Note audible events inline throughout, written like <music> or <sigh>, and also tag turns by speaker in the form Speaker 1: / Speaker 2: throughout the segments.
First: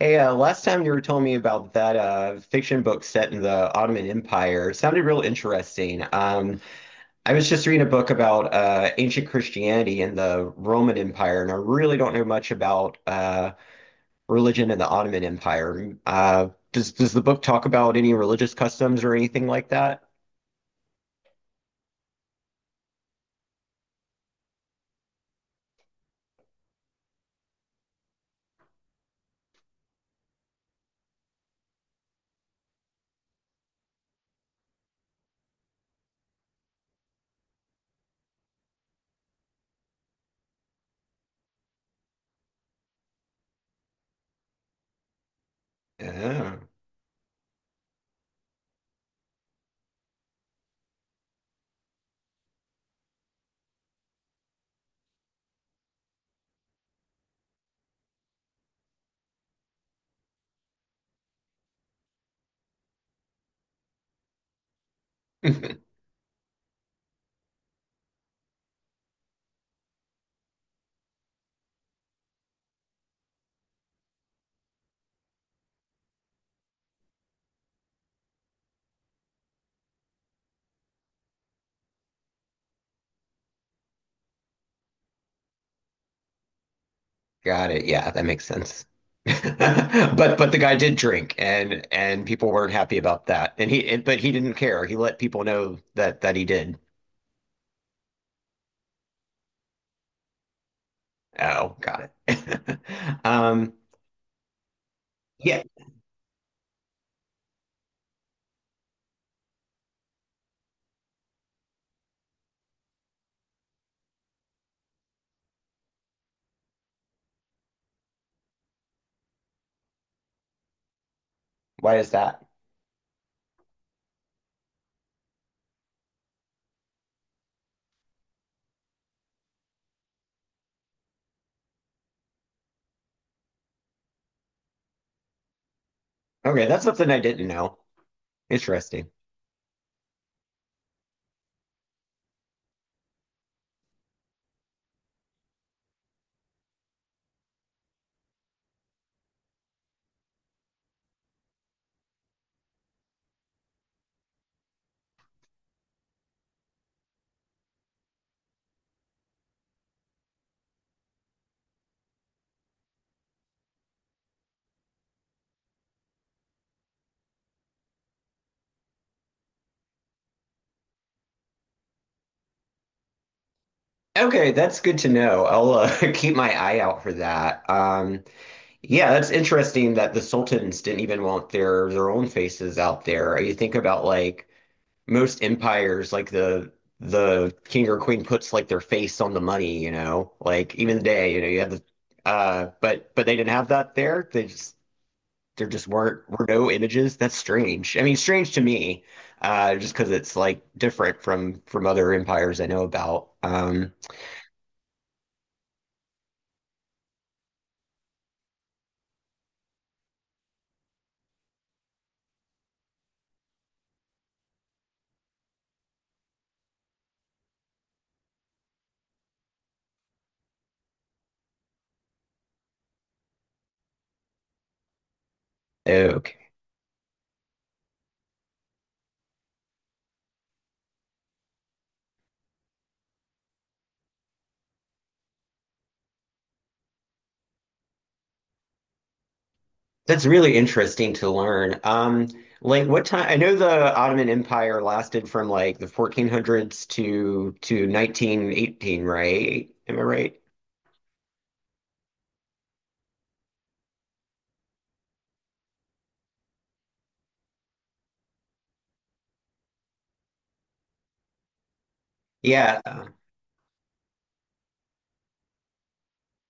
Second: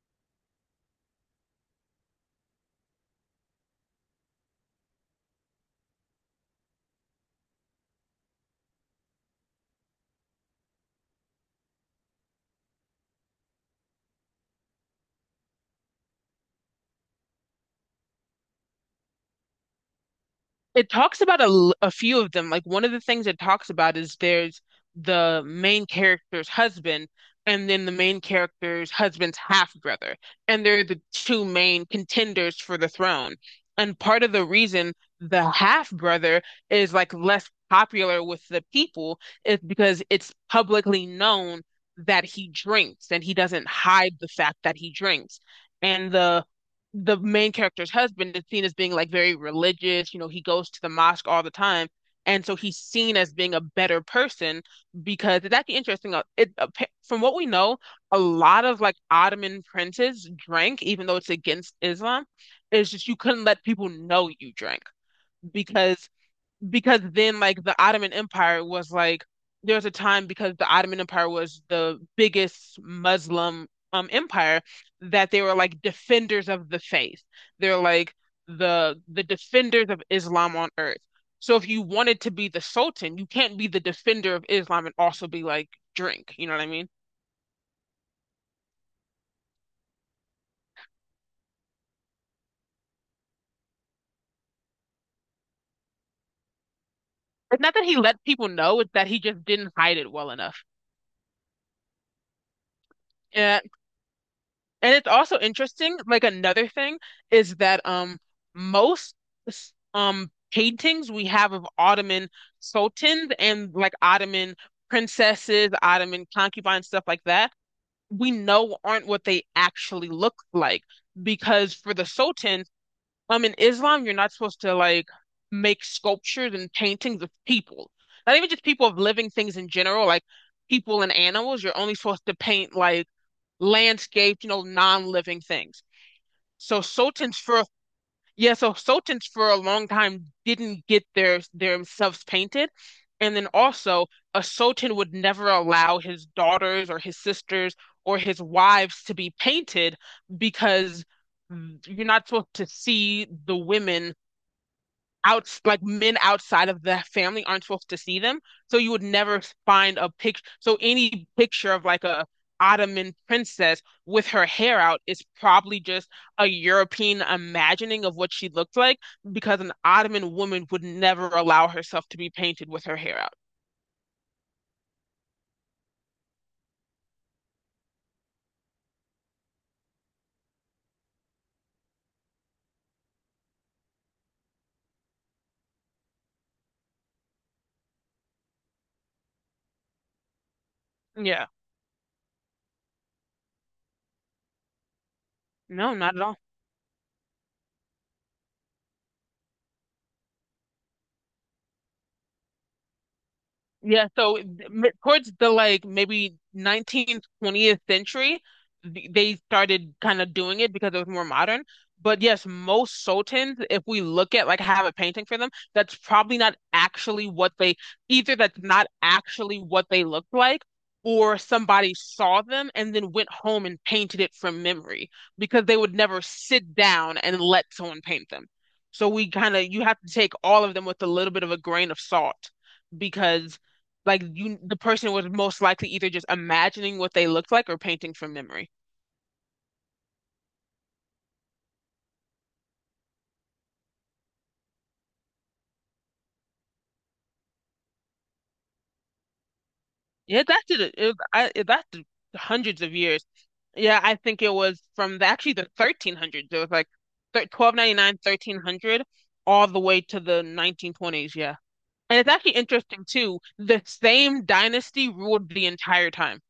Speaker 1: Hey, last time you were telling me about that fiction book set in the Ottoman Empire. Sounded real interesting. I was just reading a book about ancient Christianity and the Roman Empire, and I really don't know much about religion in the Ottoman Empire. Does the book talk about any religious customs or anything like that?
Speaker 2: It talks about a few of them. Like one of the things it talks about is there's the main character's husband and then the main character's husband's half brother. And they're the two main contenders for the throne. And part of the reason the half brother is like less popular with the people is because it's publicly known that he drinks and he doesn't hide the fact that he drinks. And the
Speaker 1: Yeah.
Speaker 2: the main character's husband is seen as being like very religious. You know, he goes to the mosque all the time. And so he's seen as being a better person because it's actually interesting. From what we know, a lot of like Ottoman princes drank, even though it's against Islam. It's just you couldn't let people know you drank
Speaker 1: <laughs>
Speaker 2: because then like the Ottoman Empire was like there was a time because the Ottoman Empire was the biggest Muslim empire that they were like defenders of the faith. They're like the defenders of Islam on earth. So if you wanted to be the Sultan, you can't be the defender of Islam and also be like drink. You know what I mean?
Speaker 1: Got it. Yeah, that makes sense. <laughs> But the guy did drink and people weren't happy about that. And but he didn't care. He let people know that he did.
Speaker 2: It's not that he let people know, it's that he just didn't hide it well enough.
Speaker 1: Oh, got it. <laughs>
Speaker 2: Uh,
Speaker 1: Um,
Speaker 2: And it's also
Speaker 1: yeah.
Speaker 2: interesting, like another thing is that most paintings we have of Ottoman sultans and like Ottoman princesses, Ottoman concubines, stuff like that, we know aren't what they actually look like. Because for
Speaker 1: Why
Speaker 2: the
Speaker 1: is that?
Speaker 2: sultans, in Islam you're not supposed to like make sculptures and paintings of people. Not even just people of living things in general, like people and animals. You're only supposed to paint like landscapes, non-living things.
Speaker 1: Okay,
Speaker 2: So
Speaker 1: that's something I
Speaker 2: Sultan's
Speaker 1: didn't
Speaker 2: for
Speaker 1: know.
Speaker 2: yeah, so
Speaker 1: Interesting.
Speaker 2: Sultans for a long time didn't get their themselves painted. And then also a Sultan would never allow his daughters or his sisters or his wives to be painted because you're not supposed to see the women out like men outside of the family aren't supposed to see them. So you would never find a picture. So any picture of like a Ottoman princess with her hair out is probably just a European imagining of what she looked like because an Ottoman woman would never allow herself to be painted with her hair out.
Speaker 1: Okay, that's good to know. I'll <laughs> keep my eye out for that. Yeah, that's interesting that the sultans didn't even want their own faces out there. You think about like most empires like the king or queen puts like their face on the money, you know. Like even today, you know,
Speaker 2: Yeah.
Speaker 1: you have the uh, but they didn't have that there. They just There just
Speaker 2: No, not at
Speaker 1: weren't
Speaker 2: all.
Speaker 1: were no images. That's strange. I mean, strange to me, uh, just because it's like different from other empires I know about.
Speaker 2: Yeah, so towards the like maybe 19th, 20th century, they started kind of doing it because it was more modern. But yes, most sultans, if we look at like I have a painting for them, that's probably not actually what they either that's not actually what they looked like, or somebody saw them and then went home and painted it from memory because they would never
Speaker 1: Okay.
Speaker 2: sit down and let someone paint them. So we kind of you have to take all of them with a little bit of a grain of salt because like you, the person was most likely either just imagining what they looked like or painting from memory.
Speaker 1: That's really interesting to learn. Like what time? I know the Ottoman Empire lasted from like the 1400s to 1918, right? Am I right?
Speaker 2: Yeah, that did it. It lasted hundreds of years. Yeah, I think it was from actually the 1300s. It was like thir 1299, 1300, all the way to the 1920s. Yeah. And it's actually
Speaker 1: Yeah.
Speaker 2: interesting too. The same dynasty ruled the entire time.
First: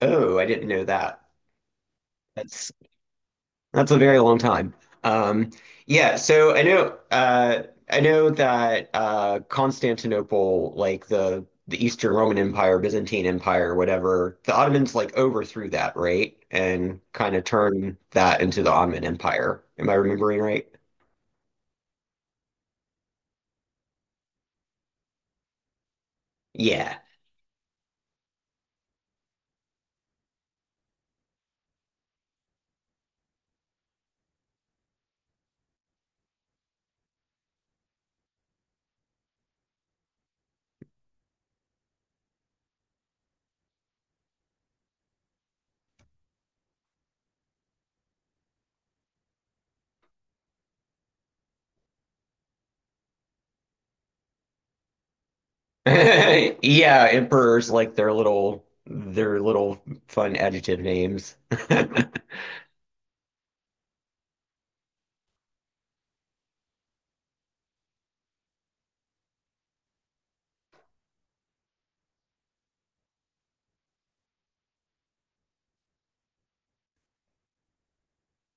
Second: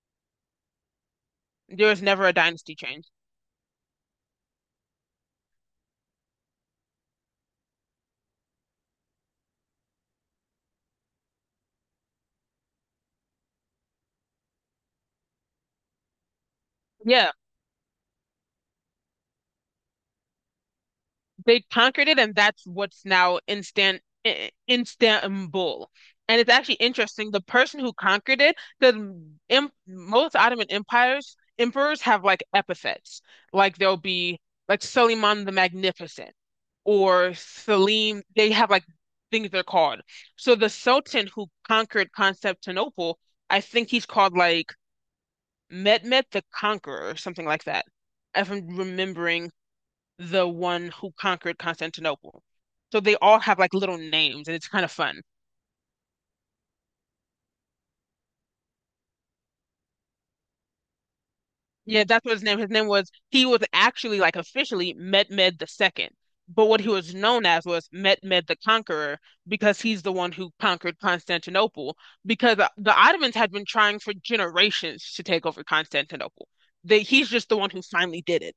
Speaker 1: Oh, I didn't know that.
Speaker 2: There was never a
Speaker 1: That's
Speaker 2: dynasty change.
Speaker 1: that's a very long time. Um, yeah, so I know that Constantinople, like the Eastern Roman Empire, Byzantine Empire, whatever, the Ottomans like overthrew that, right? And
Speaker 2: Yeah.
Speaker 1: kind of turned that into the Ottoman Empire. Am I remembering right?
Speaker 2: They conquered it, and that's what's now instant Istanbul. And it's actually
Speaker 1: Yeah.
Speaker 2: interesting. The person who conquered it, the im most Ottoman empires emperors have like epithets. Like there'll be like Suleiman the Magnificent or Selim. They have like things they're called. So the Sultan who conquered Constantinople, I think he's called like Mehmet the Conqueror or something like that, if I'm remembering the one who conquered Constantinople. So they all have like little names, and it's kind of fun.
Speaker 1: <laughs> Yeah, emperors like their little fun adjective names. <laughs>
Speaker 2: Yeah, that's what his name. His name was He was actually like officially Mehmed II, but what he was known as was Mehmed the Conqueror because he's the one who conquered Constantinople. Because the Ottomans had been trying for generations to take over Constantinople. He's just the one who finally did it.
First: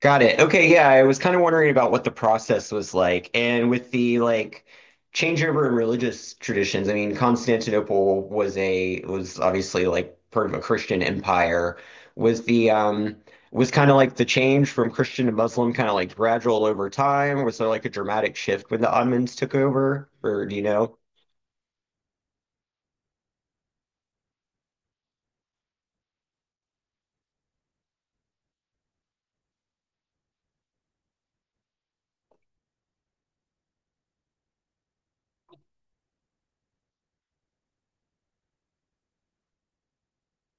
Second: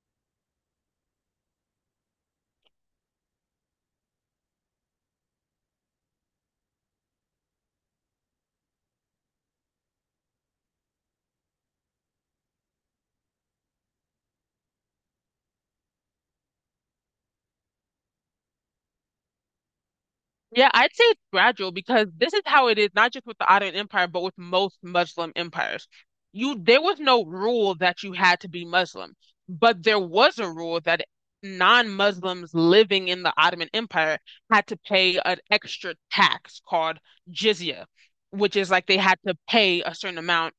Speaker 1: Got it. Okay, yeah, I was kind of wondering about what the process was like. And with the like changeover in religious traditions, I mean, Constantinople was obviously like part of a Christian empire. Was the um was kind of like the change from Christian to Muslim kind of like gradual over time? Was there like a dramatic shift when the Ottomans took over? Or do you
Speaker 2: Yeah, I'd
Speaker 1: know?
Speaker 2: say it's gradual because this is how it is, not just with the Ottoman Empire, but with most Muslim empires. You There was no rule that you had to be Muslim, but there was a rule that non-Muslims living in the Ottoman Empire had to pay an extra tax called jizya, which is like they had to pay a certain amount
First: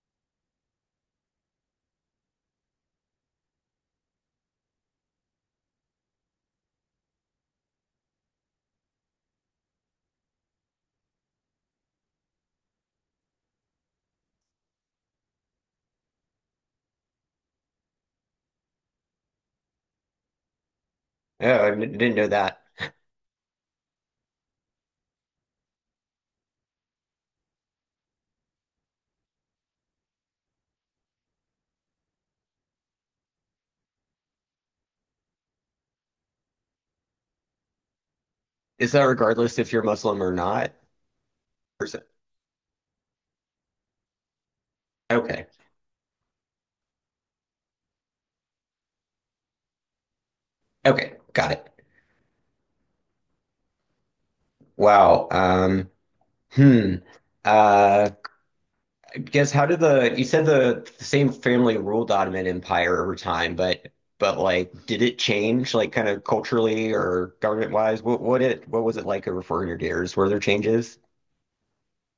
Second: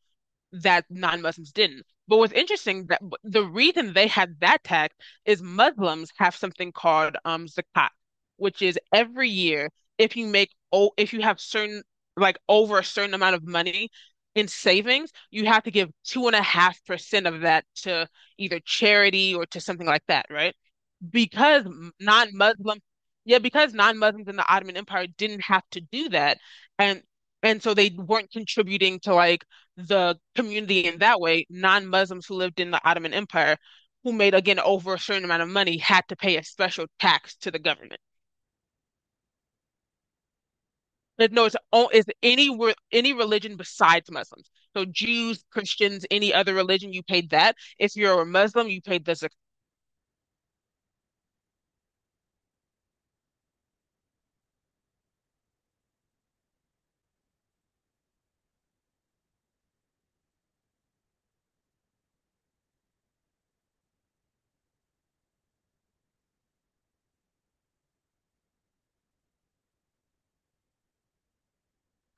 Speaker 2: that non-Muslims didn't. But what's interesting that the reason they had that tax is Muslims have something called zakat, which is every year if you have certain like over a certain amount of money in savings, you have to give 2.5% of that to either charity or to something like that, right?
Speaker 1: Oh,
Speaker 2: because
Speaker 1: I didn't know that.
Speaker 2: non-Muslim,
Speaker 1: <laughs>
Speaker 2: yeah, because non-Muslims in the Ottoman Empire didn't have to do that, and so they weren't contributing to like the community in that way. Non-Muslims who lived in the Ottoman Empire, who made again over a certain amount of money, had to pay a special tax to the government.
Speaker 1: Is that regardless if you're Muslim or not?
Speaker 2: But no, it's
Speaker 1: Or
Speaker 2: o-
Speaker 1: is
Speaker 2: it's
Speaker 1: it?
Speaker 2: any re- any religion besides Muslims. So Jews,
Speaker 1: Okay.
Speaker 2: Christians, any other religion, you paid that. If you're a Muslim, you paid the zakat.
Speaker 1: Okay, got it. Wow. Hmm. Uh, guess how did the same family ruled the Ottoman Empire over time, but like did it change like kind of culturally or government wise? What was it like over 400 years? Were there changes?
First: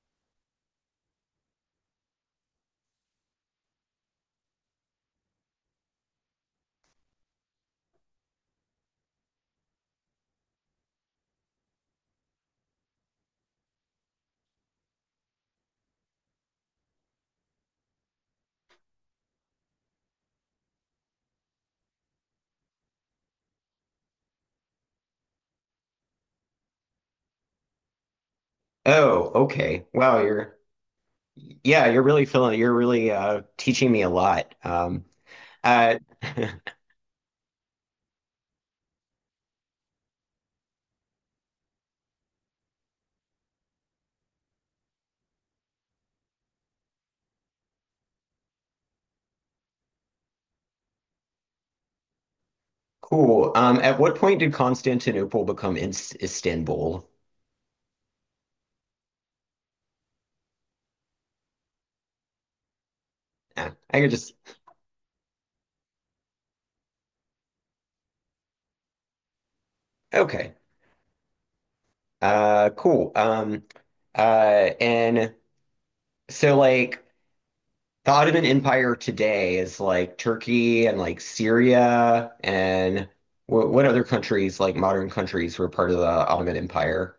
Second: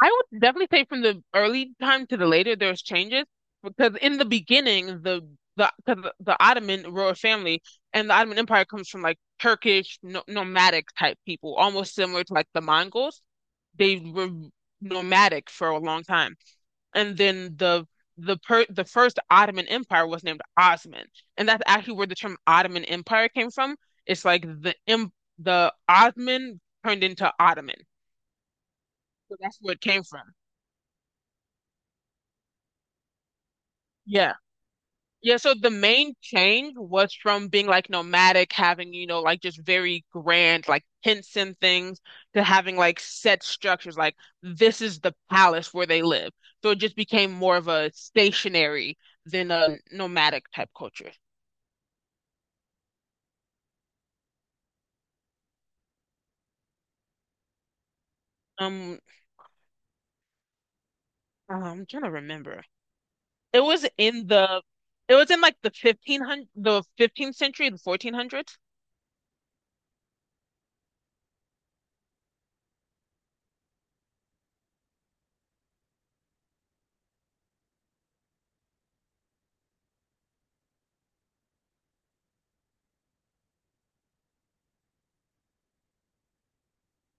Speaker 2: I would definitely say from the early time to the later, there's changes because in the beginning, the Ottoman royal family and the Ottoman Empire comes from like Turkish no, nomadic type people, almost similar to like the Mongols. They were nomadic for a long time, and then the first Ottoman Empire was named Osman, and that's actually where the term Ottoman Empire came from. It's like the Ottoman turned into Ottoman,
Speaker 1: Oh,
Speaker 2: so that's where it
Speaker 1: okay.
Speaker 2: came
Speaker 1: Wow,
Speaker 2: from.
Speaker 1: you're yeah, you're really feeling you're really teaching me a
Speaker 2: Yeah.
Speaker 1: lot.
Speaker 2: Yeah, so the
Speaker 1: Uh
Speaker 2: main
Speaker 1: <laughs>
Speaker 2: change was from being like nomadic, having, like just very grand, like hints and things, to having like set structures, like this is the palace where they live. So it just became more of a stationary than a nomadic type culture.
Speaker 1: cool. At what point did Constantinople become Ins Istanbul?
Speaker 2: Um, I'm trying to remember. It
Speaker 1: Ah,
Speaker 2: was
Speaker 1: I could
Speaker 2: in
Speaker 1: just
Speaker 2: the, it was in like the 1500, the 15th century, the 1400s.
Speaker 1: okay. Cool. And so like the Ottoman Empire today is like Turkey and like Syria and what other countries, like modern countries, were part of the Ottoman Empire?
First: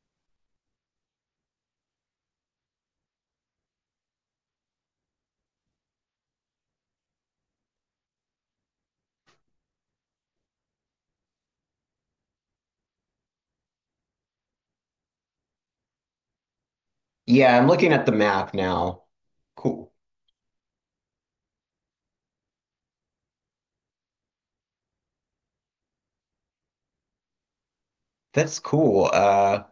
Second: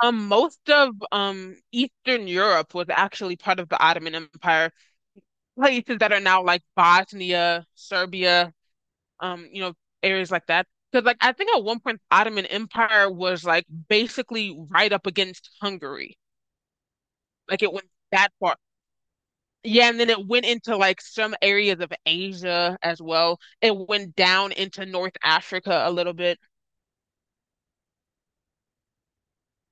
Speaker 2: Most of Eastern Europe was actually part of the Ottoman Empire. Places that are now like Bosnia, Serbia, um, you know, areas like that. Because like I think at one point the Ottoman Empire was like basically right up against Hungary.
Speaker 1: Yeah,
Speaker 2: Like
Speaker 1: I'm
Speaker 2: it went
Speaker 1: looking at the
Speaker 2: that
Speaker 1: map
Speaker 2: far.
Speaker 1: now.
Speaker 2: Yeah,
Speaker 1: Cool.
Speaker 2: and then it went into like some areas of Asia as well. It went down into North Africa a little bit.
Speaker 1: That's cool.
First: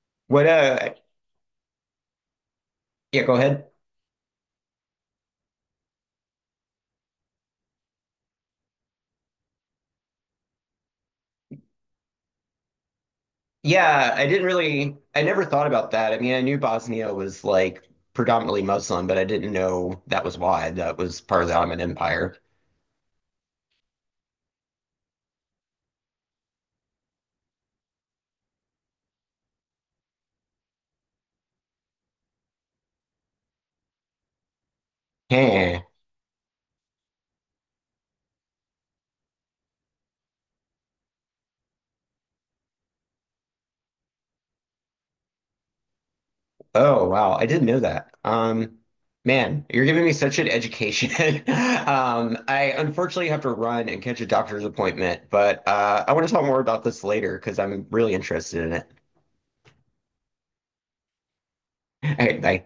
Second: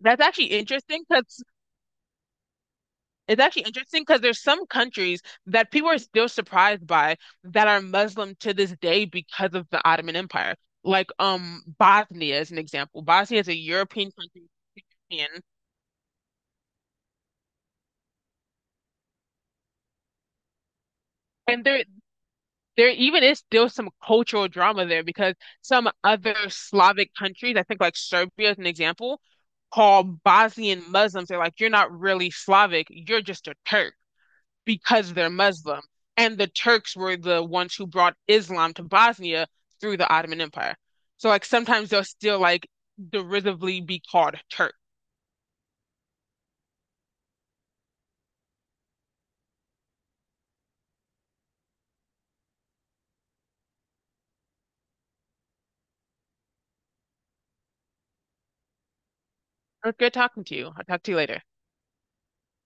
Speaker 2: That's
Speaker 1: what,
Speaker 2: actually
Speaker 1: uh,
Speaker 2: interesting because
Speaker 1: yeah, go
Speaker 2: It's actually
Speaker 1: ahead.
Speaker 2: interesting because there's some countries that people are still surprised by that are Muslim to this day because of the Ottoman Empire. Like Bosnia is an example. Bosnia is a European
Speaker 1: Yeah, I
Speaker 2: country,
Speaker 1: didn't really, I
Speaker 2: European,
Speaker 1: never thought about that. I mean, I knew Bosnia was like predominantly Muslim, but I didn't know that was why that was part of the
Speaker 2: and
Speaker 1: Ottoman Empire.
Speaker 2: there even is still some cultural drama there because some other Slavic countries, I think like Serbia is an example, call Bosnian Muslims, they're like, you're not really Slavic, you're just a Turk. Because they're Muslim.
Speaker 1: Huh.
Speaker 2: And the Turks were the ones who brought Islam to Bosnia through the Ottoman Empire. So like sometimes they'll still like derisively be called Turk.
Speaker 1: Oh wow, I didn't know that. Man, you're giving me such an education. <laughs> I unfortunately have to run and catch a doctor's appointment, but I want to talk more about this later because I'm really interested in it.
Speaker 2: It was good talking to you. I'll talk to you later.
Speaker 1: <laughs> All right, bye.